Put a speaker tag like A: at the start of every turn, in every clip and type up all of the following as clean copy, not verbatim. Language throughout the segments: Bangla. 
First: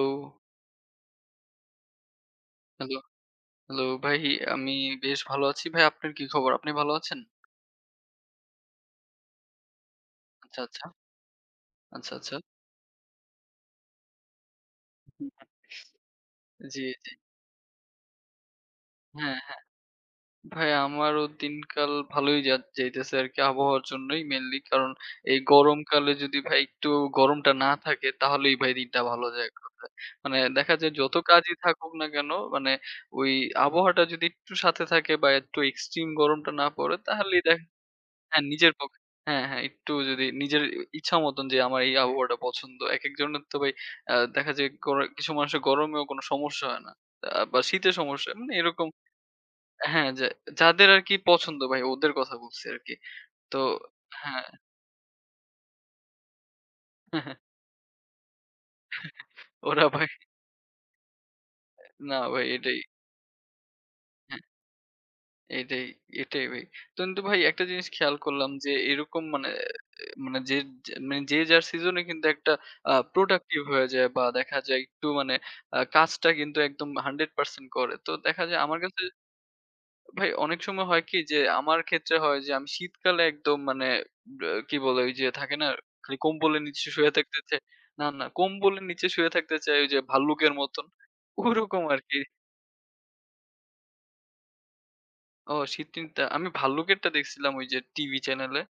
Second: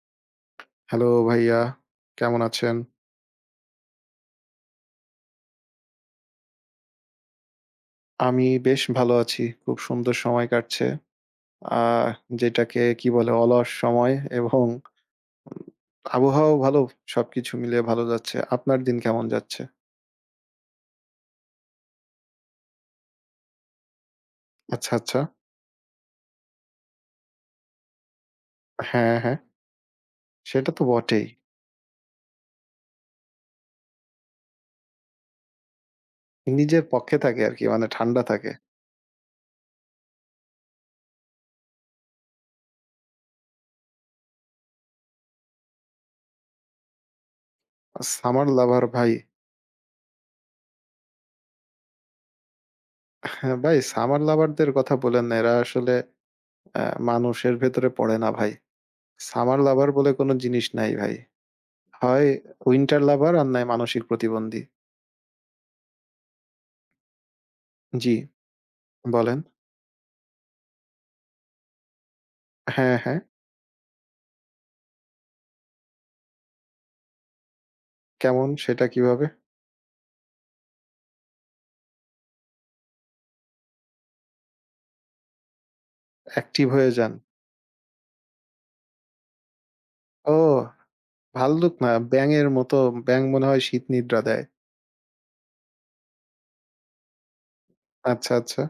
A: হ্যালো,
B: হ্যালো ভাইয়া, কেমন আছেন?
A: হ্যালো, হ্যালো ভাই আমি বেশ ভালো আছি। ভাই আপনার কি খবর? আপনি ভালো আছেন?
B: আমি বেশ ভালো আছি। খুব সুন্দর সময়
A: আচ্ছা, আচ্ছা,
B: কাটছে। আহ
A: আচ্ছা, আচ্ছা।
B: যেটাকে কি বলে? অলস সময় এবং
A: হুম,
B: আবহাওয়াও ভালো।
A: জি, জি।
B: সবকিছু মিলিয়ে ভালো যাচ্ছে। আপনার দিন কেমন
A: হ্যাঁ, হ্যাঁ।
B: যাচ্ছে?
A: ভাই আমারও দিনকাল ভালোই যাইতেছে আরকি আবহাওয়ার জন্যই মেইনলি। কারণ
B: আচ্ছা, আচ্ছা।
A: এই গরমকালে যদি ভাই গরমটা না থাকে তাহলেই ভাই দিনটা
B: হ্যাঁ,
A: ভালো
B: হ্যাঁ।
A: যায় এক কথায়। মানে
B: সেটা
A: দেখা
B: তো
A: যায় যত
B: বটেই।
A: কাজই থাকুক না কেন মানে ওই আবহাওয়াটা যদি একটু সাথে থাকে বা একটু এক্সট্রিম গরমটা না
B: নিজের
A: পড়ে
B: পক্ষে থাকে
A: তাহলেই দেখা।
B: আরকি মানে ঠান্ডা
A: হ্যাঁ,
B: থাকে।
A: নিজের পক্ষ, হ্যাঁ, হ্যাঁ, একটু যদি নিজের ইচ্ছা মতন যে আমার এই আবহাওয়াটা পছন্দ। একেকজনের তো ভাই দেখা যায় কিছু মানুষের গরমেও কোনো সমস্যা হয় না। বা শীতে সমস্যা
B: সামার
A: মানে
B: লাভার
A: এরকম।
B: ভাই।
A: হ্যাঁ, যাদের আরকি পছন্দ ভাই ওদের কথা বলছি আরকি।
B: হ্যাঁ,
A: তো
B: ভাই সামার
A: হ্যাঁ,
B: লাভারদের কথা বলেন না। এরা আসলে মানুষের ভেতরে পড়ে না ভাই। সামার
A: ওরা
B: লাভার
A: ভাই
B: বলে কোনো জিনিস নাই ভাই।
A: না
B: হয়
A: ভাই এটাই
B: 'উইন্টার লাভার' আর নয় 'মানসিক
A: হ্যাঁ।
B: প্রতিবন্ধী'।
A: এটাই, এটাই ভাই। তো কিন্তু ভাই একটা জিনিস
B: জি,
A: খেয়াল করলাম যে এরকম
B: বলেন।
A: মানে মানে যে যে মানে যে যার সিজনে কিন্তু একটা
B: হ্যাঁ, হ্যাঁ।
A: প্রোডাক্টিভ হয়ে যায় বা দেখা যায় একটু মানে কাজটা কিন্তু একদম 100% করে। তো দেখা
B: কেমন
A: যায় আমার
B: সেটা
A: কাছে
B: কিভাবে?
A: ভাই অনেক সময় হয় কি যে আমার ক্ষেত্রে হয় যে আমি শীতকালে একদম মানে ব্য কি বলে ওই যে থাকে না খালি কম্বলের
B: অ্যাক্টিভ
A: নিচে
B: হয়ে
A: শুয়ে
B: যান।
A: থাকতে চাই। না, না কম্বলের নিচে শুয়ে থাকতে চাই ওই যে
B: ও
A: ভাল্লুকের মতন।
B: ভাল্লুক
A: ওরকম
B: না,
A: আরকি।
B: ব্যাঙের মতো। ব্যাঙ মনে হয় শীত নিদ্রা দেয়।
A: ও শীত তিনটা আমি ভাল্লুকেরটা দেখছিলাম ওই যে টিভি
B: আচ্ছা,
A: চ্যানেলে।
B: আচ্ছা।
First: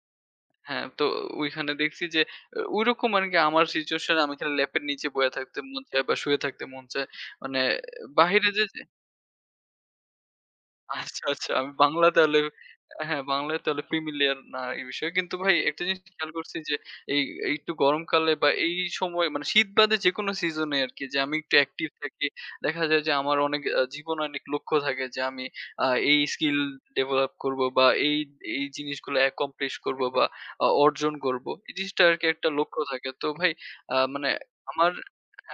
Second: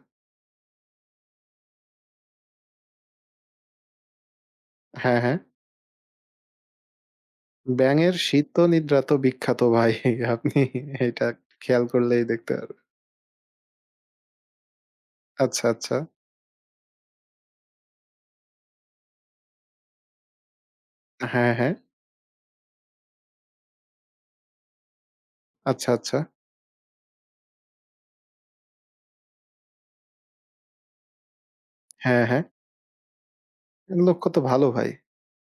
A: হ্যাঁ, তো ওইখানে দেখছি যে ঐরকম আরকি আমার সিচুয়েশন এ আমি খালি ল্যাপের নিচে
B: হ্যাঁ,
A: বইয়া
B: হ্যাঁ।
A: থাকতে মন চায় বা শুয়ে থাকতে মন চায়। মানে
B: ব্যাঙের শীত
A: বাহিরে
B: তো
A: যে
B: নিদ্রা তো বিখ্যাত ভাই। আপনি
A: আচ্ছা,
B: এটা
A: আচ্ছা। আমি
B: খেয়াল
A: বাংলা
B: করলেই
A: তাহলে
B: দেখতে পারবেন।
A: হ্যাঁ, বাংলায় তাহলে familiar না এই বিষয়ে। কিন্তু ভাই
B: আচ্ছা,
A: একটা
B: আচ্ছা।
A: জিনিস খেয়াল করছি যে এই এই একটু গরমকালে বা এই সময় মানে শীত বাদে যেকোনো সিজনে আরকি যে আমি
B: হ্যাঁ,
A: একটু
B: হ্যাঁ।
A: active থাকি। দেখা যায় যে আমার অনেক জীবনে অনেক লক্ষ্য থাকে যে আমি
B: আচ্ছা, আচ্ছা।
A: এই skill develop করব বা এই জিনিসগুলো accomplish করব বা অর্জন করব। এই জিনিসটা
B: হ্যাঁ,
A: আরকি
B: হ্যাঁ।
A: একটা লক্ষ্য থাকে। তো ভাই মানে
B: লক্ষ্য তো ভালো ভাই।
A: আমার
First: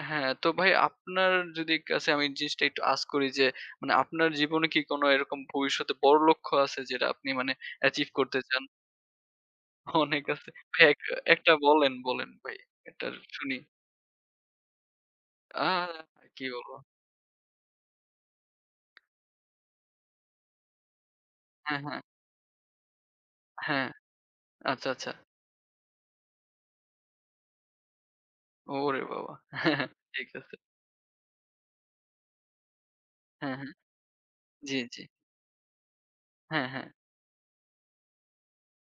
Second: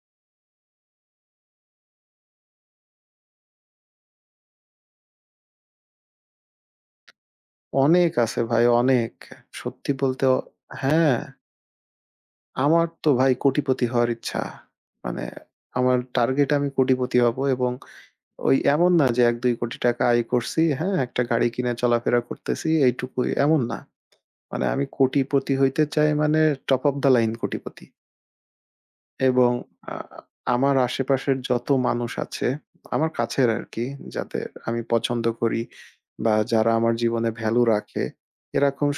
A: হ্যাঁ, তো ভাই আপনার যদি কাছে আমি জিনিসটা একটু ask করি যে মানে আপনার জীবনে কি কোনো এরকম ভবিষ্যতে বড় লক্ষ্য আছে যেটা আপনি মানে অ্যাচিভ
B: অনেক
A: করতে
B: আছে
A: চান?
B: ভাই, অনেক। সত্যি
A: অনেক
B: বলতে
A: আছে। ভাই এক
B: হ্যাঁ।
A: একটা বলেন, বলেন ভাই।
B: আমার
A: একটা
B: তো ভাই
A: শুনি।
B: কোটিপতি হওয়ার ইচ্ছা। মানে
A: আ
B: আমার
A: কি
B: টার্গেট আমি
A: বলবো?
B: কোটিপতি হব এবং ওই এমন না যে ১-২ কোটি টাকা আয় করছি, হ্যাঁ? একটা গাড়ি কিনে
A: হ্যাঁ, হ্যাঁ,
B: চলাফেরা করতেছি এইটুকুই, এমন না।
A: হ্যাঁ।
B: মানে আমি
A: আচ্ছা, আচ্ছা।
B: কোটিপতি হইতে চাই মানে টপ অফ দ্য লাইন কোটিপতি।
A: ওরে বাবা!
B: এবং
A: হ্যাঁ, হ্যাঁ।
B: আ
A: ঠিক আছে।
B: আমার আশেপাশের যত মানুষ আছে, আমার কাছের
A: হ্যাঁ, হ্যাঁ।
B: আরকি, যাদের
A: জি,
B: আমি
A: জি।
B: পছন্দ করি বা
A: হ্যাঁ,
B: যারা
A: হ্যাঁ,
B: আমার জীবনে ভ্যালু রাখে, এরকম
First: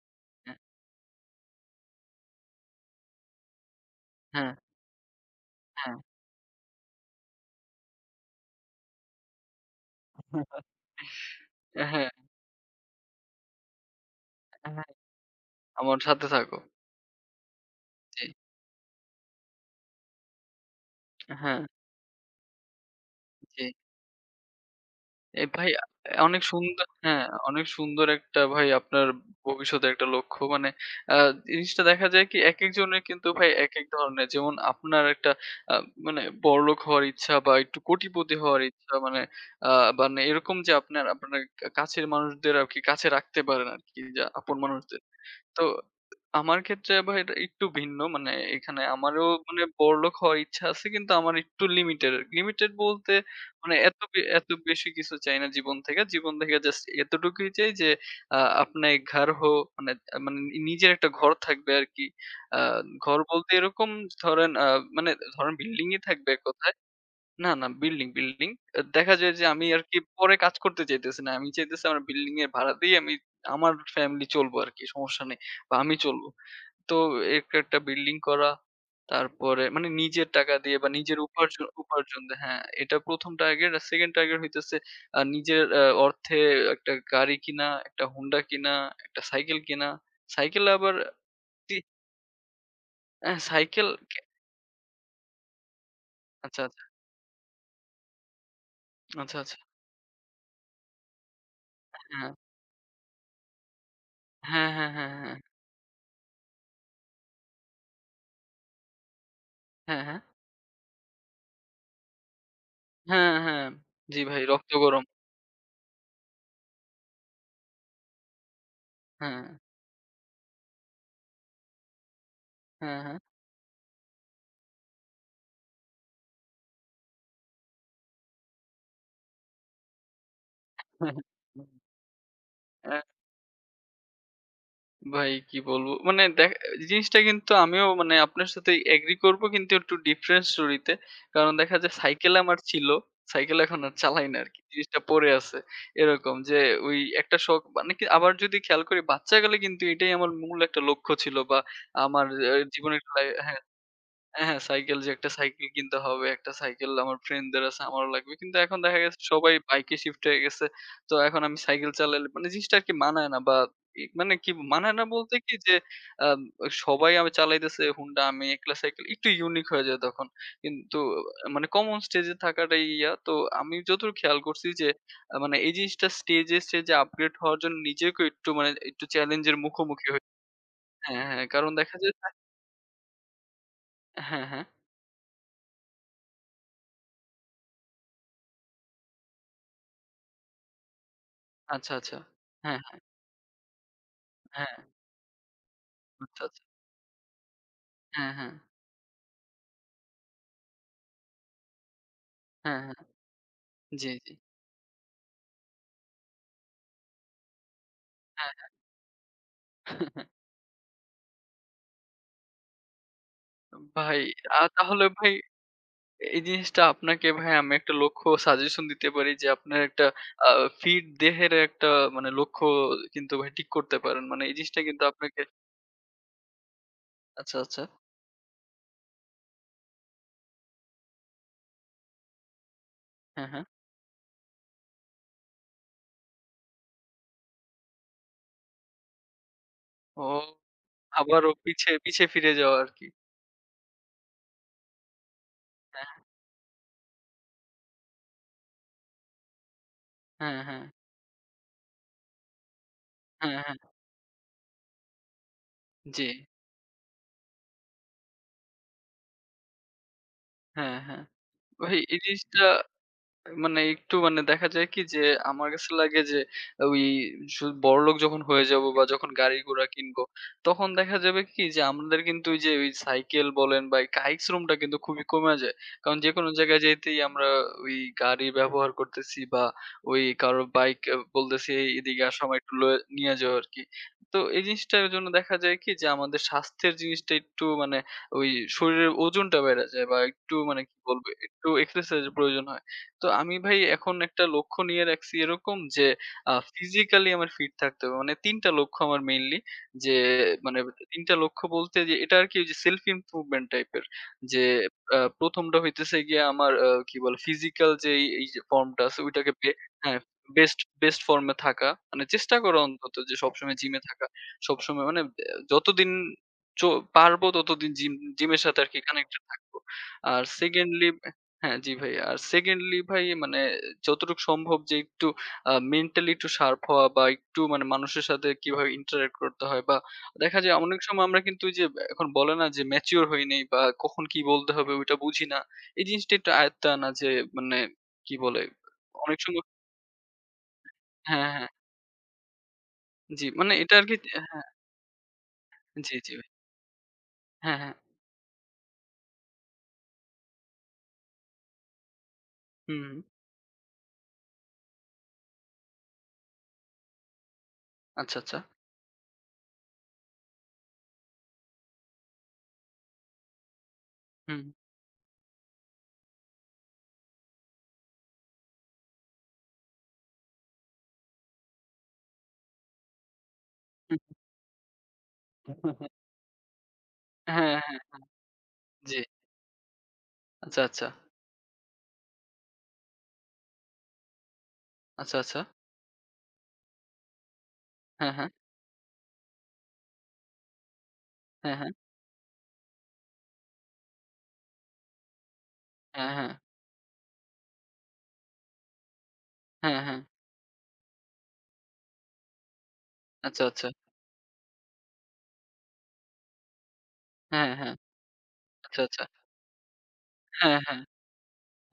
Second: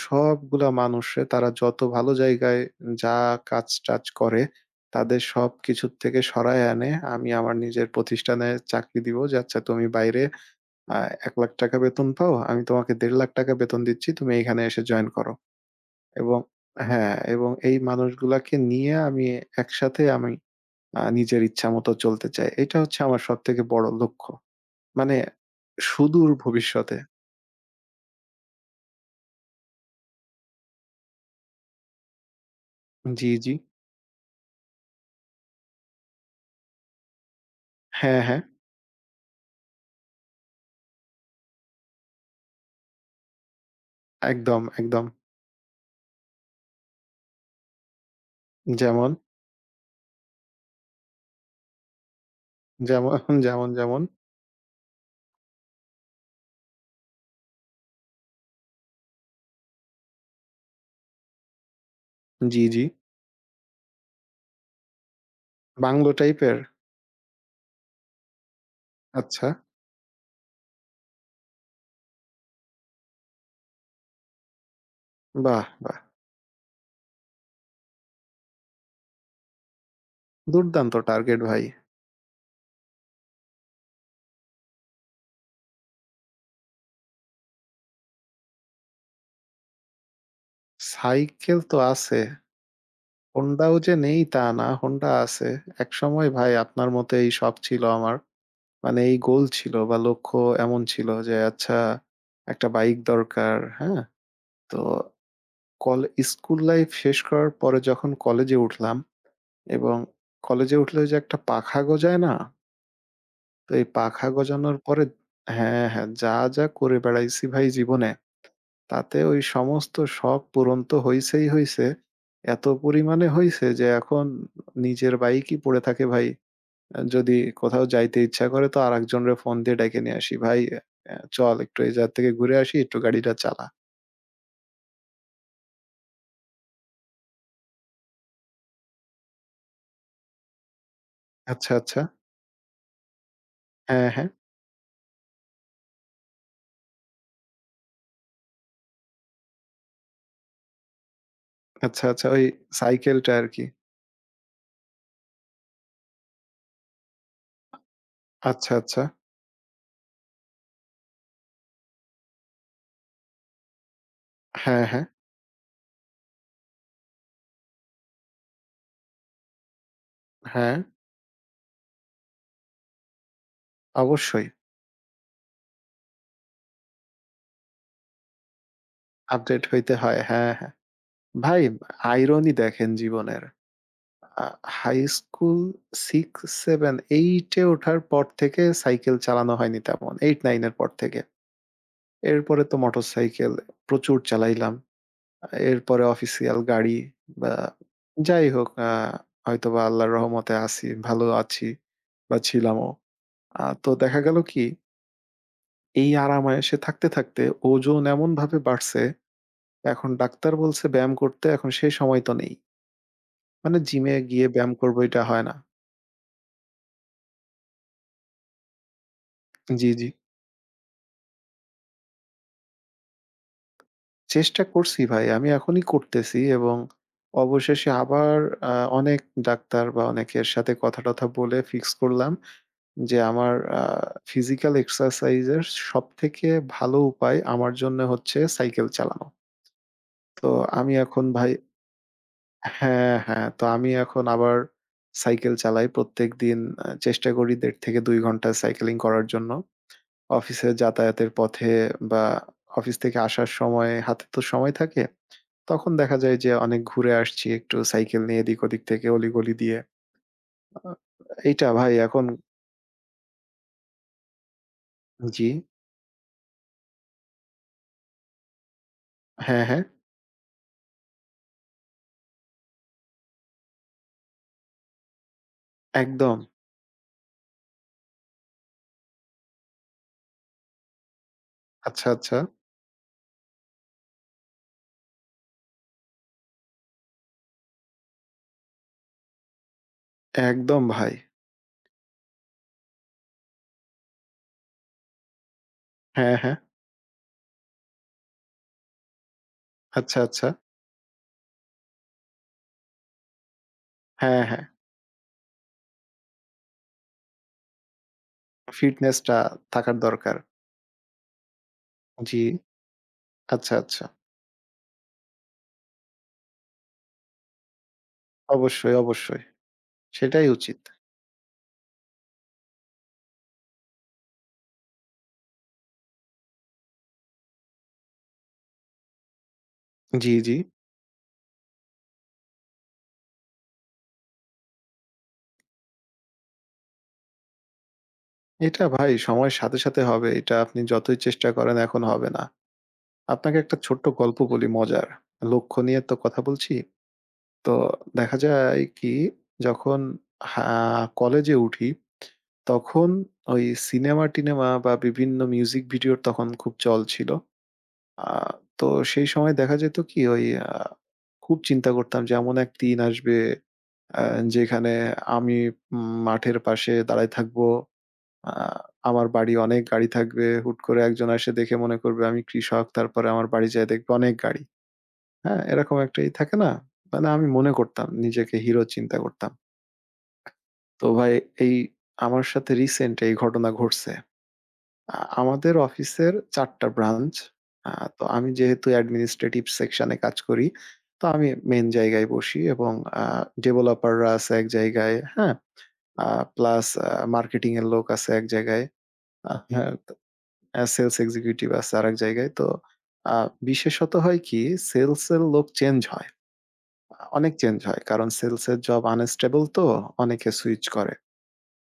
A: হ্যাঁ,
B: সবগুলা মানুষে তারা যত ভালো জায়গায় যা কাজ-টাজ করে,
A: হ্যাঁ,
B: তাদের সবকিছুর
A: হ্যাঁ।
B: থেকে সরায় এনে আমি আমার নিজের প্রতিষ্ঠানে চাকরি দিব যে, "আচ্ছা তুমি বাইরে আ ৳১,০০,০০০
A: হ্যাঁ, হ্যাঁ।
B: বেতন পাও, আমি তোমাকে ৳১,৫০,০০০ বেতন দিচ্ছি, তুমি এখানে এসে
A: হ্যাঁ,
B: জয়েন করো।"
A: আমার সাথে
B: এবং
A: থাকো।
B: হ্যাঁ, এবং এই
A: জি।
B: মানুষগুলাকে নিয়ে আমি একসাথে আমি নিজের
A: হ্যাঁ,
B: ইচ্ছামত চলতে চাই। এটা হচ্ছে আমার সবথেকে
A: জি।
B: বড় লক্ষ্য। মানে
A: এ ভাই
B: সুদূর
A: অনেক সুন্দর
B: ভবিষ্যতে।
A: হ্যাঁ, অনেক সুন্দর একটা ভাই আপনার ভবিষ্যতের একটা লক্ষ্য। মানে আ জিনিসটা দেখা যায় কি একেকজনের কিন্তু
B: জি,
A: ভাই
B: জি।
A: একেক ধরনের। যেমন আপনার একটা আ মানে বড়লোক হওয়ার ইচ্ছা বা একটু
B: হ্যাঁ,
A: কোটিপতি
B: হ্যাঁ।
A: হওয়ার ইচ্ছা মানে আ মানে এরকম যে আপনার আপনার কাছের মানুষদের আরকি কাছে রাখতে পারেন আরকি যে আপন
B: একদম,
A: মানুষদের।
B: একদম।
A: তো আমার ক্ষেত্রে ভাই এটা একটু ভিন্ন। মানে এখানে
B: যেমন,
A: আমারও মানে বড়লোক হওয়ার ইচ্ছা আছে কিন্তু আমার একটু লিমিটেড। লিমিটেড
B: যেমন,
A: বলতে
B: যেমন,
A: মানে
B: যেমন?
A: এত বেশি কিছু চাই না জীবন থেকে। জীবন থেকে জাস্ট এতটুকুই চাই যে আপনে घर हो মানে মানে নিজের একটা ঘর থাকবে আরকি। আ
B: জি, জি।
A: ঘর বলতে এরকম ধরেন মানে ধরেন বিল্ডিংই
B: বাংলো
A: থাকবে এক
B: টাইপের?
A: কথায়। না, না বিল্ডিং, বিল্ডিং। দেখা যায় যে
B: আচ্ছা।
A: আমি আরকি পরে কাজ করতে চাইতেছি না। আমি চাইতেছি আমার বিল্ডিং এর ভাড়াতেই আমি আমার ফ্যামিলি চলবো আরকি। সমস্যা নেই।
B: বাহ!
A: বা আমি
B: বাহ!
A: চলবো। তো এক একটা বিল্ডিং করা। তারপরে মানে নিজের টাকা দিয়ে বা
B: দুর্দান্ত
A: নিজের
B: টার্গেট ভাই।
A: উপার্জন উপার্জন দিয়ে হ্যাঁ, এটা ১ম টার্গেট। আর 2nd টার্গেট হইতেছে নিজের অর্থে একটা গাড়ি কিনা, একটা Honda কিনা, একটা সাইকেল কিনা। সাইকেল আবার
B: সাইকেল তো
A: তি
B: আছে। Honda ও
A: সাইকেল
B: যে
A: কে
B: নেই তা না, Honda আছে। একসময় ভাই
A: আচ্ছা, আচ্ছা,
B: আপনার মতো এই শখ ছিল আমার। মানে এই
A: আচ্ছা,
B: গোল
A: আচ্ছা।
B: ছিল বা লক্ষ্য এমন ছিল যে আচ্ছা
A: হ্যাঁ।
B: একটা বাইক দরকার, হ্যাঁ?
A: হ্যাঁ,
B: তো
A: হ্যাঁ, হ্যাঁ, হ্যাঁ।
B: কল স্কুল লাইফ শেষ করার পরে যখন কলেজে উঠলাম এবং
A: হ্যাঁ, হ্যাঁ।
B: কলেজে উঠলে ওই যে একটা পাখা গজায় না?
A: হ্যাঁ, হ্যাঁ।
B: তো এই
A: জি
B: পাখা
A: ভাই রক্ত
B: গজানোর
A: গরম।
B: পরে হ্যাঁ, হ্যাঁ, যা, যা করে বেড়াইছি ভাই জীবনে, তাতে ওই
A: হ্যাঁ,
B: সমস্ত শখ পূরণ তো হইছেই হইছে। এত
A: হ্যাঁ, হ্যাঁ।
B: পরিমাণে হইছে যে এখন নিজের বাইকই পড়ে থাকে ভাই। যদি কোথাও যাইতে ইচ্ছা করে তো আরেকজনের ফোন দিয়ে ডেকে নিয়ে আসি। "ভাই
A: হ্যাঁ, হ্যাঁ,
B: চল একটু এই জায়গা থেকে ঘুরে আসি, একটু গাড়িটা চালা।"
A: ভাই কি বলবো? মানে জিনিসটা কিন্তু আমিও মানে আপনার সাথে এগ্রি করব কিন্তু একটু ডিফারেন্ট স্টোরিতে। কারণ
B: আচ্ছা,
A: দেখা যায়
B: আচ্ছা।
A: সাইকেল আমার ছিল। সাইকেল এখন আর
B: হ্যাঁ,
A: চালাই
B: হ্যাঁ।
A: না আরকি। জিনিসটা পড়ে আছে। এরকম যে ওই একটা শখ মানে কি আবার যদি খেয়াল করি বাচ্চাকালে কিন্তু এটাই আমার মূল একটা লক্ষ্য ছিল বা
B: আচ্ছা,
A: আমার
B: আচ্ছা। ওই
A: জীবনের একটা
B: সাইকেলটা
A: হ্যাঁ।
B: আরকি।
A: হ্যাঁ, হ্যাঁ, সাইকেল যে একটা সাইকেল কিনতে হবে, একটা সাইকেল আমার ফ্রেন্ডদের আছে, আমারও লাগবে। কিন্তু
B: আচ্ছা,
A: এখন দেখা
B: আচ্ছা।
A: গেছে সবাই বাইকে শিফট হয়ে গেছে। তো এখন আমি সাইকেল চালাইলে মানে জিনিসটা আরকি মানায় না বা মানে কি
B: হ্যাঁ,
A: মানায় না
B: হ্যাঁ,
A: বলতে কি যে আম সবাই আমি চালাইতেছে হুন্ডা, আমি একলা সাইকেল একটু ইউনিক হয়ে যায় তখন।
B: হ্যাঁ,
A: কিন্তু মানে কমন স্টেজে থাকাটাই ইয়া। তো আমি যতদূর খেয়াল
B: অবশ্যই।
A: করছি যে মানে এই জিনিসটা স্টেজে আপগ্রেড হওয়ার জন্য নিজেকেও একটু মানে একটু চ্যালেঞ্জের
B: আপডেট হইতে
A: মুখোমুখি
B: হয়।
A: হই।
B: হ্যাঁ, হ্যাঁ।
A: হ্যাঁ, হ্যাঁ,
B: ভাই
A: কারণ দেখা যায়
B: আইরনি দেখেন জীবনের।
A: হ্যাঁ,
B: আ
A: হ্যাঁ।
B: হাই স্কুল 6, 7, 8 এ ওঠার পর থেকে সাইকেল চালানো হয়নি তেমন। 8, 9 এর পর থেকে।
A: আচ্ছা, আচ্ছা।
B: এরপরে তো
A: হ্যাঁ,
B: মোটরসাইকেল প্রচুর
A: হ্যাঁ।
B: চালাইলাম। এরপরে
A: আচ্ছা,
B: অফিসিয়াল
A: আচ্ছা।
B: গাড়ি বা
A: হ্যাঁ,
B: যাই
A: হ্যাঁ।
B: হোক হয়তোবা আল্লাহর রহমতে আছি, ভালো আছি বা
A: হ্যাঁ,
B: ছিলামও।
A: হ্যাঁ।
B: তো
A: জি,
B: দেখা
A: জি।
B: গেল কি এই আরাম-আয়েশে থাকতে, থাকতে ওজন
A: হ্যাঁ।
B: এমনভাবে বাড়ছে
A: হ্যাঁ।
B: এখন ডাক্তার বলছে ব্যায়াম করতে, এখন সেই সময় তো নেই। মানে জিমে
A: ভাই,
B: গিয়ে ব্যায়াম করব
A: তাহলে
B: এটা
A: ভাই
B: হয় না।
A: এই জিনিসটা আপনাকে ভাই আমি একটা লক্ষ্য সাজেশন দিতে পারি যে আপনার
B: জি,
A: একটা
B: জি।
A: আ ফিট দেহের একটা মানে লক্ষ্য কিন্তু ভাই ঠিক করতে পারেন। মানে এই
B: চেষ্টা
A: জিনিসটা
B: করছি
A: কিন্তু
B: ভাই।
A: আপনাকে
B: আমি এখনই করতেছি এবং
A: আচ্ছা, আচ্ছা।
B: অবশেষে আবার আ অনেক ডাক্তার বা অনেকের সাথে কথা-টথা বলে ফিক্স করলাম যে
A: হ্যাঁ,
B: আমার
A: হ্যাঁ।
B: ফিজিক্যাল এক্সারসাইজ এর সবথেকে ভালো উপায় আমার জন্য হচ্ছে সাইকেল চালানো।
A: ও
B: তো আমি এখন ভাই
A: আবারও পিছে ফিরে যাওয়া আরকি।
B: হ্যাঁ, হ্যাঁ। তো আমি এখন আবার সাইকেল চালাই।
A: হ্যাঁ,
B: প্রত্যেকদিন চেষ্টা করি ১.৫ থেকে ২ ঘন্টা সাইকেলিং করার জন্য।
A: হ্যাঁ,
B: অফিসে
A: হ্যাঁ।
B: যাতায়াতের পথে বা অফিস থেকে আসার
A: হ্যাঁ, হ্যাঁ।
B: সময় হাতে তো সময় থাকে। তখন দেখা
A: জি।
B: যায় যে অনেক ঘুরে আসছি একটু সাইকেল নিয়ে এদিক ওদিক থেকে অলিগলি দিয়ে। আ
A: হ্যাঁ, হ্যাঁ।
B: এইটা ভাই
A: ভাই এই
B: এখন
A: জিনিসটা মানে একটু মানে দেখা যায় কি যে
B: জি।
A: আমার কাছে লাগে যে ওই বড়লোক যখন হয়ে যাবো বা যখন
B: হ্যাঁ, হ্যাঁ।
A: গাড়ি-ঘোড়া কিনবো, তখন দেখা যাবে কি যে আমাদের কিন্তু ওই যে ওই সাইকেল বলেন বা এই কায়িক শ্রমটা কিন্তু খুবই কমে যায়। কারণ
B: একদম।
A: যেকোনো জায়গায় যাইতেই আমরা ওই গাড়ি ব্যবহার করতেছি বা ওই কারো বাইক বলতেছি "এই
B: আচ্ছা,
A: এদিকে
B: আচ্ছা।
A: আসো আমায় একটু লয়ে নিয়ে যাও" আরকি। তো এই জিনিসটার জন্য দেখা যায় কি যে আমাদের স্বাস্থ্যের জিনিসটা একটু মানে ওই শরীরের ওজনটা বেড়ে যায় বা একটু মানে
B: একদম
A: কি
B: ভাই।
A: বলবো একটু এক্সারসাইজ এর প্রয়োজন হয়। তো আমি ভাই এখন একটা লক্ষ্য নিয়ে রাখছি এরকম যে
B: হ্যাঁ, হ্যাঁ।
A: ফিজিক্যালি আমার ফিট থাকতে হবে। মানে ৩ টা লক্ষ্য আমার মেইনলি যে
B: আচ্ছা, আচ্ছা।
A: মানে ৩ টা লক্ষ্য বলতে যে এটা আরকি ওইযে সেলফ ইমপ্রুভমেন্ট টাইপের।
B: হ্যাঁ,
A: যে
B: হ্যাঁ।
A: ১ম টা হইতেছে গিয়ে আমার কি বলে ফিজিক্যাল যেই এই এই যে ফর্মটা আছে
B: ফিটনেসটা
A: ওইটাকে
B: থাকার
A: হ্যাঁ,
B: দরকার।
A: বেস্ট বেস্ট ফর্ম এ থাকা। মানে
B: জি।
A: চেষ্টা করা অন্তত যে
B: আচ্ছা,
A: সবসময় জিমে
B: আচ্ছা।
A: থাকা। সবসময় মানে যতদিন চ পারবো ততদিন জিমের সাথে
B: অবশ্যই,
A: আরকি কানেক্টেড
B: অবশ্যই।
A: থাকবো। আর
B: সেটাই উচিত।
A: সেকেন্ডলি হ্যাঁ, জি ভাই। আর সেকেন্ডলি ভাই মানে যতটুকু সম্ভব যে একটু মেন্টালি একটু শার্প হওয়া বা একটু মানে মানুষের সাথে কিভাবে ইন্টারেক্ট করতে হয় বা
B: জি, জি।
A: দেখা যায় অনেক সময় আমরা কিন্তু ওই যে এখন বলে না যে ম্যাচিউর হই নাই বা কখন কি বলতে হবে ওইটা বুঝি না। এই জিনিসটা একটু আয়ত্তে আনা যে মানে কি বলে
B: এটা ভাই
A: অনেক
B: সময়ের
A: সময়
B: সাথে, সাথে হবে। এটা আপনি যতই
A: হ্যাঁ,
B: চেষ্টা
A: হ্যাঁ।
B: করেন এখন হবে না।
A: হ্যাঁ, জি
B: আপনাকে
A: মানে
B: একটা
A: এটা
B: ছোট্ট
A: আরকি
B: গল্প
A: হ্যাঁ,
B: বলি মজার। লক্ষ্য নিয়ে তো
A: জি, জি
B: কথা
A: ভাই।
B: বলছি। তো
A: হ্যাঁ, হ্যাঁ।
B: দেখা যায় কি যখন হা কলেজে উঠি,
A: হুম,
B: তখন
A: হুম।
B: ওই সিনেমা-টিনেমা বা বিভিন্ন মিউজিক ভিডিওর তখন খুব চল ছিল। আ
A: আচ্ছা, আচ্ছা।
B: তো সেই সময় দেখা যেত কি ওই খুব চিন্তা করতাম যে এমন এক দিন আসবে আ
A: হুম,
B: যেখানে আমি মাঠের পাশে দাঁড়ায় থাকবো। আ আমার বাড়ি অনেক গাড়ি থাকবে। হুট করে একজন এসে দেখে মনে করবে আমি কৃষক। তারপরে আমার বাড়ি যেয়ে দেখবে অনেক
A: হুম।
B: গাড়ি। হ্যাঁ, এরকম একটা ই থাকে না? মানে আমি মনে
A: হ্যাঁ,
B: করতাম,
A: হ্যাঁ।
B: নিজেকে হিরো
A: জি।
B: চিন্তা করতাম।
A: আচ্ছা, আচ্ছা।
B: তো ভাই এই আমার সাথে রিসেন্ট এই ঘটনা ঘটছে।
A: আচ্ছা, আচ্ছা।
B: আমাদের অফিসের ৪ টা ব্রাঞ্চ। আ তো
A: হ্যাঁ, হ্যাঁ।
B: আমি যেহেতু অ্যাডমিনিস্ট্রেটিভ সেকশনে কাজ করি, তো আমি
A: হ্যাঁ,
B: মেইন
A: হ্যাঁ।
B: জায়গায় বসি এবং আ ডেভেলপাররা আছে এক জায়গায়, হ্যাঁ? আ
A: হ্যাঁ, হ্যাঁ।
B: প্লাস মার্কেটিং এর লোক আছে এক জায়গায়। হ্যাঁ,
A: হ্যাঁ, হ্যাঁ।
B: সেলস এক্সিকিউটিভ আছে আরেক জায়গায়। তো আ
A: আচ্ছা, আচ্ছা।
B: বিশেষত হয় কি সেলস এর লোক চেঞ্জ হয়। অনেক
A: হ্যাঁ,
B: চেঞ্জ
A: হ্যাঁ।
B: হয়। কারণ সেলসের
A: আচ্ছা,
B: জব
A: আচ্ছা।
B: আনস্টেবল তো অনেকে
A: হ্যাঁ,
B: সুইচ
A: হ্যাঁ।
B: করে।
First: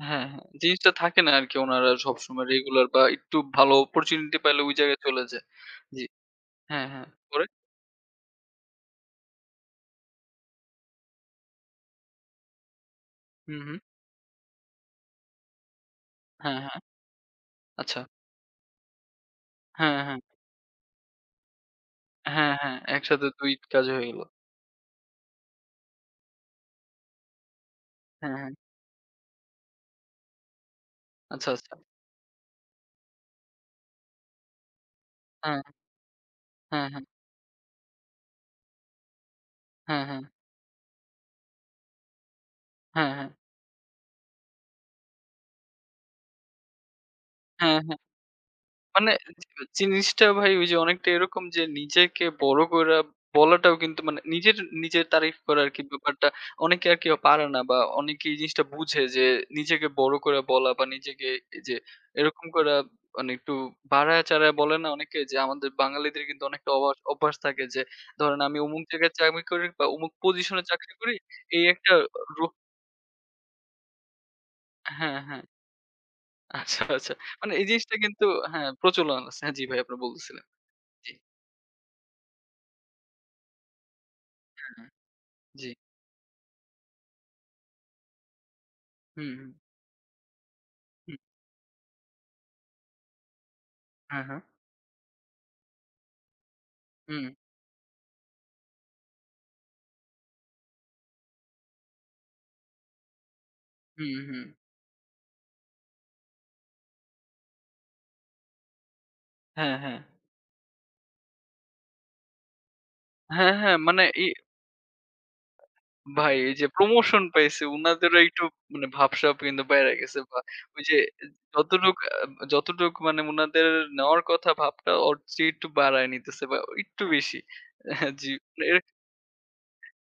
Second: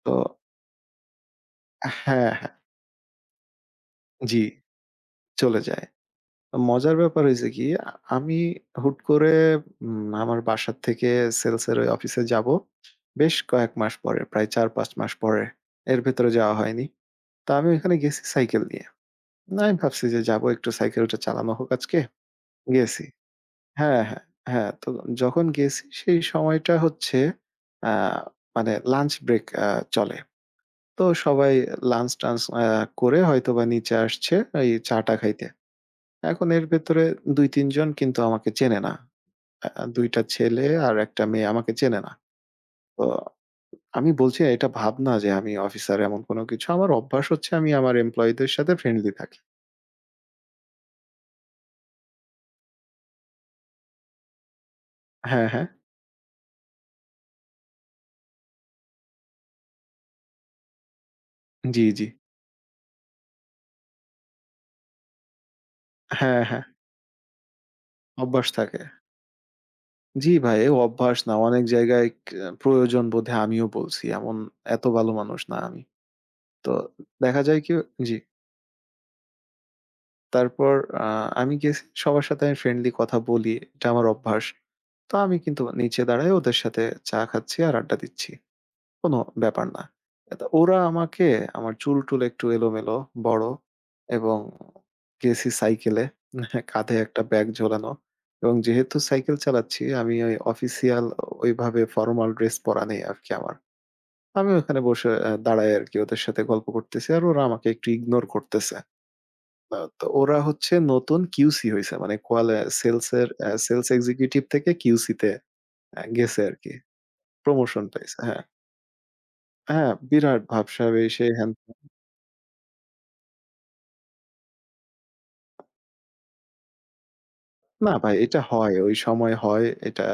B: তো
A: হ্যাঁ, হ্যাঁ। জিনিসটা থাকে না আরকি উনারা
B: হ্যাঁ,
A: সবসময়
B: হ্যাঁ।
A: রেগুলার বা একটু ভালো অপরচুনিটি
B: জি,
A: পাইলে ওই জায়গায় চলে যায়।
B: চলে যায়।
A: জি। হ্যাঁ,
B: মজার
A: হ্যাঁ।
B: ব্যাপার
A: পরে?
B: হইছে কি আমি হুট করে আমার বাসার থেকে সেলসের ওই অফিসে যাবো। বেশ
A: হুম,
B: কয়েক
A: হুম।
B: মাস পরে, প্রায় ৪-৫ মাস পরে। এর ভেতরে যাওয়া
A: হ্যাঁ, হ্যাঁ।
B: হয়নি। তো আমি ওখানে
A: আচ্ছা।
B: গেছি সাইকেল নিয়ে। না আমি
A: হ্যাঁ,
B: ভাবছি
A: হ্যাঁ।
B: যে যাবো একটু সাইকেলটা চালানো হোক আজকে।
A: হ্যাঁ, হ্যাঁ।
B: গেছি।
A: একসাথে ২ কাজ
B: হ্যাঁ,
A: হয়ে গেল।
B: হ্যাঁ, হ্যাঁ। তো যখন গেছি সেই সময়টা হচ্ছে আ
A: হ্যাঁ, হ্যাঁ।
B: মানে লাঞ্চ ব্রেক চলে। তো
A: আচ্ছা,
B: সবাই
A: আচ্ছা।
B: লাঞ্চ-টাঞ্চ করে হয়তোবা নিচে আসছে এই চা-টা খাইতে।
A: হ্যাঁ,
B: এখন এর
A: হ্যাঁ,
B: ভেতরে
A: হ্যাঁ।
B: ২-৩ জন কিন্তু আমাকে চেনে না। আ
A: হ্যাঁ,
B: ২ টা
A: হ্যাঁ।
B: ছেলে আর ১ টা মেয়ে আমাকে চেনে না। তো
A: হ্যাঁ, হ্যাঁ।
B: আমি বলছি এটা ভাবনা যে আমি অফিসার এমন কোনো কিছু। আমার অভ্যাস হচ্ছে আমি
A: হ্যাঁ,
B: আমার
A: হ্যাঁ।
B: এমপ্লয়িদের সাথে ফ্রেন্ডলি
A: মানে
B: থাকি।
A: জিনিসটা ভাই ওই যে অনেকটা এরকম যে নিজেকে বড় কইরা বলাটাও কিন্তু মানে নিজের তারিফ
B: হ্যাঁ,
A: করা
B: হ্যাঁ।
A: আরকি ব্যাপারটা অনেকে আরকি পারে না বা অনেকে এই জিনিসটা বুঝে যে নিজেকে বড় করে বলা বা নিজেকে এই যে
B: জি, জি।
A: এরকম করা মানে একটু বাড়ায় চাড়ায় বলে না অনেকে যে আমাদের বাঙালিদের
B: হ্যাঁ,
A: কিন্তু
B: হ্যাঁ।
A: অনেকটা অভ্যাস অভ্যাস থাকে যে ধরেন
B: অভ্যাস
A: আমি
B: থাকে।
A: অমুক জায়গায় চাকরি করি বা অমুক
B: জি ভাই,
A: পজিশনে
B: এ
A: চাকরি করি
B: অভ্যাস না।
A: এই
B: অনেক
A: একটা
B: জায়গায় কে
A: রো
B: প্রয়োজন বোধে আমিও বলছি। এমন এত ভালো
A: হ্যাঁ,
B: মানুষ
A: হ্যাঁ।
B: না আমি। তো
A: আচ্ছা, আচ্ছা।
B: দেখা
A: মানে
B: যায়
A: এই
B: কি
A: জিনিসটা
B: জি।
A: কিন্তু হ্যাঁ, প্রচলন আছে। হ্যাঁ, জি ভাই আপনি বলতেছিলেন।
B: তারপর আ
A: জি,
B: আমি গেছি সবার সাথে আমি ফ্রেন্ডলি কথা বলি। এটা আমার অভ্যাস।
A: হ্যাঁ,
B: তো আমি কিন্তু
A: জি।
B: নিচে দাঁড়ায় ওদের সাথে চা খাচ্ছি আর আড্ডা দিচ্ছি। কোনো
A: হুম, হুম,
B: ব্যাপার না। তো ওরা
A: হুম।
B: আমাকে আমার চুল-টুল একটু এলোমেলো, বড়
A: হ্যাঁ,
B: এবং
A: হ্যাঁ।
B: গেছি সাইকেলে। হ্যাঁ, কাঁধে একটা
A: হুম,
B: ব্যাগ ঝোলানো এবং যেহেতু সাইকেল চালাচ্ছি আমি ওই অফিসিয়াল ওইভাবে ফরমাল ড্রেস পরা নেই আরকি আমার।
A: হুম, হুম।
B: আমি ওখানে বসে দাঁড়ায় আরকি ওদের সাথে গল্প করতেছি আর ওরা আমাকে একটু ইগনোর করতেছে।
A: হ্যাঁ, হ্যাঁ।
B: তো ওরা হচ্ছে নতুন QC হইছে। মানে সেলসের
A: হ্যাঁ, হ্যাঁ।
B: সেলস
A: মানে এই
B: এক্সিকিউটিভ থেকে QC তে
A: ভাই
B: গেছে
A: এই যে
B: আরকি।
A: প্রমোশন পাইছে
B: প্রমোশন পাইছে।
A: উনাদেরও
B: হ্যাঁ।
A: একটু মানে ভাবসাব কিন্তু বাইরা
B: হ্যাঁ,
A: গেছে বা
B: বিরাট
A: ওই
B: ভাবসাব
A: যে
B: এই সেই হ্যান-ত্যান।
A: যতটুক আ যতটুক মানে উনাদের নেওয়ার কথা ভাবটা ওর চেয়ে একটু বাড়ায় নিতেছে বা একটু বেশি।
B: না
A: হ্যাঁ,
B: ভাই
A: জি।
B: এটা
A: মানে
B: হয়।
A: এর
B: ওই সময় হয়। এটা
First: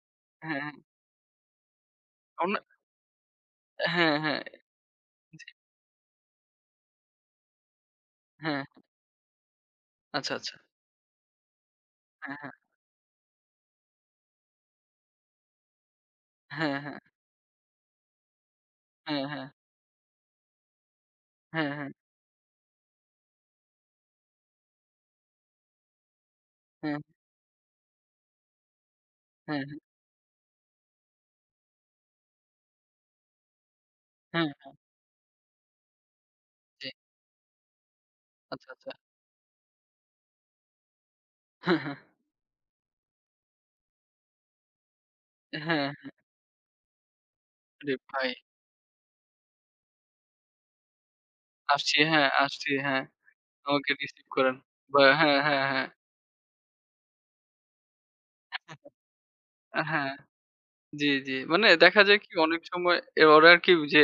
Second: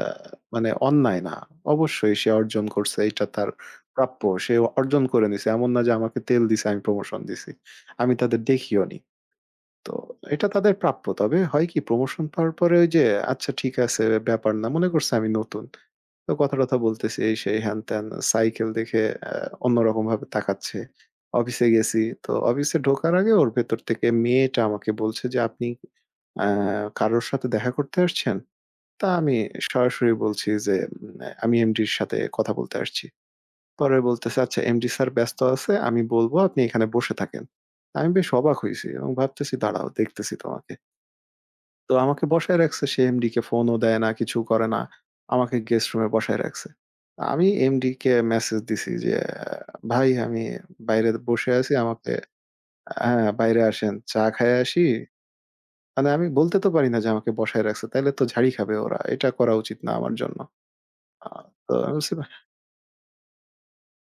A: হ্যাঁ,
B: মানে
A: হ্যাঁ।
B: অন্যায় না। অবশ্যই সে
A: অনা
B: অর্জন করছে। এটা তার
A: হ্যাঁ,
B: প্রাপ্য।
A: হ্যাঁ।
B: সে অর্জন করে
A: জি,
B: নিছে। এমন না যে আমাকে তেল দিছে, আমি প্রমোশন দিছি। আমি তাদের
A: হ্যাঁ।
B: দেখিওনি। তো
A: আচ্ছা,
B: এটা
A: আচ্ছা।
B: তাদের প্রাপ্য। তবে হয় কি প্রমোশন
A: হ্যাঁ,
B: পাওয়ার
A: হ্যাঁ।
B: পরে ওই যে আচ্ছা ঠিক আছে ব্যাপার না। মনে করছে আমি নতুন। তো
A: হ্যাঁ,
B: কথা-টথা
A: হ্যাঁ।
B: বলতেছি এই সেই হ্যান-ত্যান। সাইকেল দেখে
A: হ্যাঁ,
B: আ
A: হ্যাঁ।
B: অন্যরকমভাবে তাকাচ্ছে। অফিসে
A: হ্যাঁ, হ্যাঁ।
B: গেছি। তো অফিসে ঢোকার আগে ওর ভেতর থেকে মেয়েটা আমাকে বলছে যে, "আপনি আ কারোর সাথে দেখা করতে আসছেন?" তা আমি
A: হ্যাঁ, হ্যাঁ।
B: সরাসরি বলছি যে, উম "আমি এমডির সাথে কথা বলতে আসছি।" পরে বলতেছে,
A: হ্যাঁ,
B: "আচ্ছা
A: হ্যাঁ।
B: এমডি স্যার ব্যস্ত আছে। আমি বলব আপনি এখানে
A: জি।
B: বসে থাকেন।" আমি বেশ অবাক
A: আচ্ছা,
B: হইছি
A: আচ্ছা।
B: এবং ভাবতেছি দাঁড়াও দেখতেছি তোমাকে।
A: হ্যাঁ,
B: তো
A: হ্যাঁ।
B: আমাকে বসায় রাখছে। সে এমডি কে ফোনও দেয় না, কিছু করে না। আমাকে
A: হ্যাঁ,
B: গেস্ট রুমে বসায় রাখছে। আমি এমডি
A: আরে
B: কে
A: ভাই।
B: মেসেজ দিছি যে, আহ, "ভাই আমি বাইরে বসে আছি।
A: আসছি,
B: আমাকে
A: হ্যাঁ, আসছি, হ্যাঁ।
B: হ্যাঁ, বাইরে
A: আমাকে
B: আসেন। চা
A: রিসিভ করেন।
B: খাইয়া আসি।"
A: বা হ্যাঁ, হ্যাঁ, হ্যাঁ।
B: মানে আমি বলতে তো পারি না যে আমাকে বসায় রাখছে। তাইলে তো ঝাড়ি খাবে ওরা। এটা করা উচিত না
A: হ্যাঁ,
B: আমার জন্য।
A: জি,
B: আ
A: জি। মানে
B: তো আমি
A: দেখা
B: বলছি
A: যায় কি অনেক সময় এ ওরা আরকি যে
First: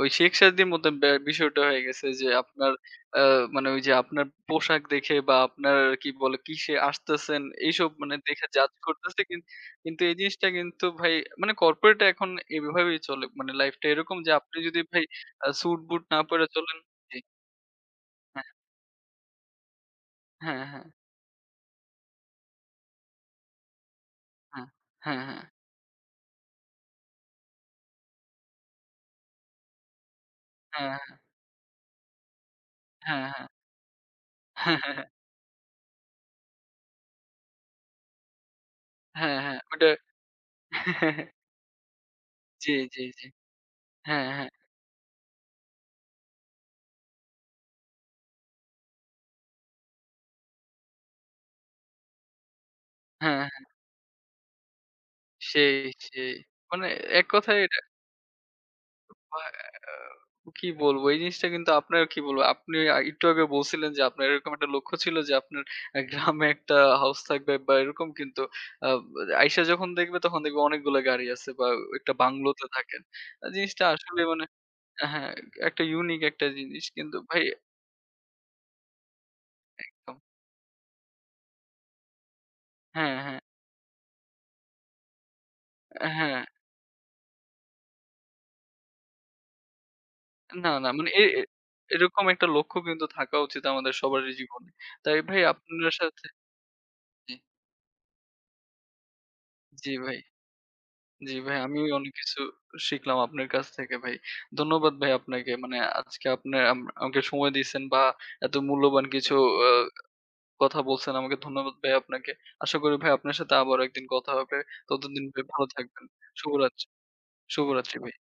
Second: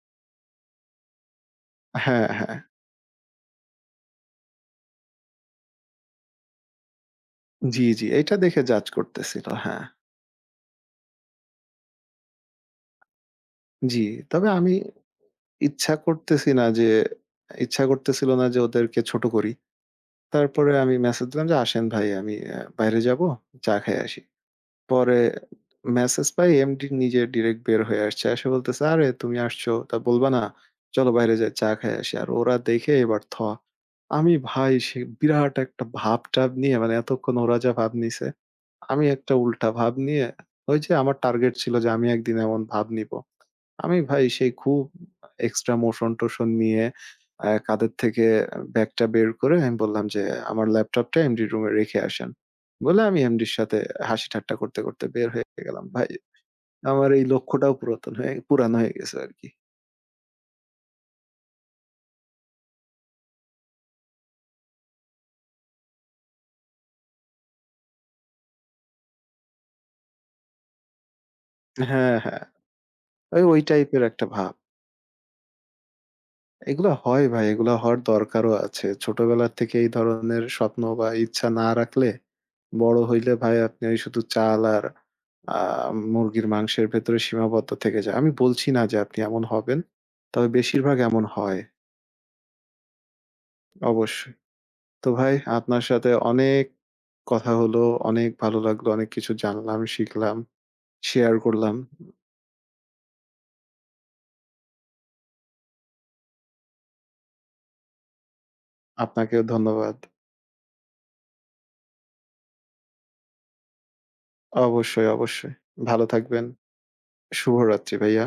A: ওই শেখ সাদির মতো বিষয়টা হয়ে গেছে
B: হ্যাঁ,
A: যে
B: হ্যাঁ।
A: আপনার আ মানে ওই যে আপনার পোশাক দেখে বা আপনার কি বলে কিসে আসতেছেন
B: জি,
A: এইসব
B: জি।
A: মানে
B: এটা
A: দেখে
B: দেখে
A: জাজ
B: জাজ
A: করতেছে।
B: করতেছিল। হ্যাঁ।
A: কিন্তু এই জিনিসটা কিন্তু ভাই মানে কর্পোরেট এখন এভাবেই চলে। মানে লাইফটা
B: জি।
A: এরকম যে
B: তবে
A: আপনি
B: আমি
A: যদি ভাই
B: ইচ্ছা
A: স্যুট-বুট না পরে
B: করতেছি না
A: চলেন
B: যে
A: জি,
B: ইচ্ছা করতেছিল না
A: হ্যাঁ,
B: যে ওদেরকে ছোট করি।
A: হ্যাঁ,
B: তারপরে
A: হ্যাঁ,
B: আমি মেসেজ দিলাম যে, "আসেন ভাই আমি বাইরে যাবো, চা খেয়ে আসি।"
A: হ্যাঁ,
B: পরে
A: হ্যাঁ,
B: মেসেজ পাই এমডি নিজে ডিরেক্ট বের হয়ে আসছে। এসে বলতেছে, "আরে তুমি আসছো, তা বলবা না?
A: হ্যাঁ,
B: চলো
A: হ্যাঁ,
B: বাইরে যাই চা খেয়ে আসি।" আর ওরা দেখে এবার
A: হ্যাঁ,
B: থ।
A: হ্যাঁ,
B: আমি ভাই
A: হ্যাঁ।
B: সে বিরাট একটা ভাব-টাব নিয়ে মানে এতক্ষণ ওরা যা ভাব নিছে, আমি একটা
A: হ্যাঁ, হ্যাঁ।
B: উল্টা
A: ওটা
B: ভাব নিয়ে ওই যে আমার টার্গেট ছিল যে আমি একদিন এমন
A: জি,
B: ভাব
A: জি,
B: নিবো।
A: জি।
B: আমি ভাই
A: হ্যাঁ, হ্যাঁ,
B: সেই খুব এক্সট্রা মোশন-টোশন নিয়ে কাঁধের থেকে ব্যাগটা বের করে আমি বললাম যে, "আমার ল্যাপটপটা এমডির রুমে রেখে আসেন।" বলে আমি
A: হ্যাঁ,
B: এমডির সাথে
A: হ্যাঁ।
B: হাসি ঠাট্টা করতে, করতে বের হয়ে
A: সেই,
B: গেলাম। ভাই
A: সেই। মানে
B: আমার এই
A: এক কথায়
B: লক্ষ্যটাও
A: এটা
B: পুরাতন হয়ে পুরানো হয়ে গেছে আরকি।
A: আ কি বলবো? এই জিনিসটা কিন্তু আপনার কি বলবো? আপনি একটু আগে বলছিলেন যে আপনার এরকম একটা লক্ষ্য ছিল যে আপনার গ্রামে একটা হাউস থাকবে বা এরকম কিন্তু আ আইসা যখন দেখবে তখন দেখবে অনেকগুলো গাড়ি আছে বা একটা
B: হ্যাঁ, হ্যাঁ।
A: বাংলোতে থাকেন।
B: ওই, ওই
A: জিনিসটা
B: টাইপের
A: আসলে
B: একটা
A: মানে
B: ভাব।
A: হ্যাঁ, একটা ইউনিক একটা জিনিস।
B: এগুলো
A: কিন্তু
B: হয়
A: ভাই
B: ভাই, এগুলো হওয়ার দরকারও আছে। ছোটবেলা থেকে এই ধরনের স্বপ্ন বা ইচ্ছা না রাখলে, বড়
A: হ্যাঁ,
B: হইলে
A: হ্যাঁ,
B: ভাই আপনি ওই শুধু চাল আর আ
A: হ্যাঁ।
B: মুরগির মাংসের ভেতরে সীমাবদ্ধ থেকে যায়। আমি বলছি না যে আপনি এমন হবেন। তবে
A: না, না
B: বেশিরভাগ
A: মানে এ
B: এমন
A: এ
B: হয়,
A: এরকম একটা লক্ষ্য কিন্তু থাকা উচিত আমাদের সবারই
B: অবশ্যই।
A: জীবনে।
B: তো
A: তাই
B: ভাই
A: ভাই
B: আপনার
A: আপনার
B: সাথে
A: সাথে
B: অনেক
A: জি,
B: কথা হলো, অনেক ভালো লাগলো, অনেক কিছু জানলাম,
A: জি ভাই,
B: শিখলাম,
A: জি
B: শেয়ার
A: ভাই
B: করলাম।
A: আমিও অনেক কিছু শিখলাম আপনার কাছ থেকে ভাই। ধন্যবাদ ভাই আপনাকে। মানে আজকে আপনি আমাকে সময় দিয়েছেন বা এত মূল্যবান কিছু
B: আপনাকেও
A: আ
B: ধন্যবাদ।
A: কথা বলছেন আমাকে। ধন্যবাদ ভাই আপনাকে। আশা করি ভাই আপনার সাথে আবারও একদিন কথা হবে।
B: অবশ্যই,
A: ততদিন ভাই
B: অবশ্যই।
A: ভালো থাকবেন।
B: ভালো থাকবেন।
A: শুভরাত্রি, শুভরাত্রি
B: শুভরাত্রি
A: ভাই।
B: ভাইয়া।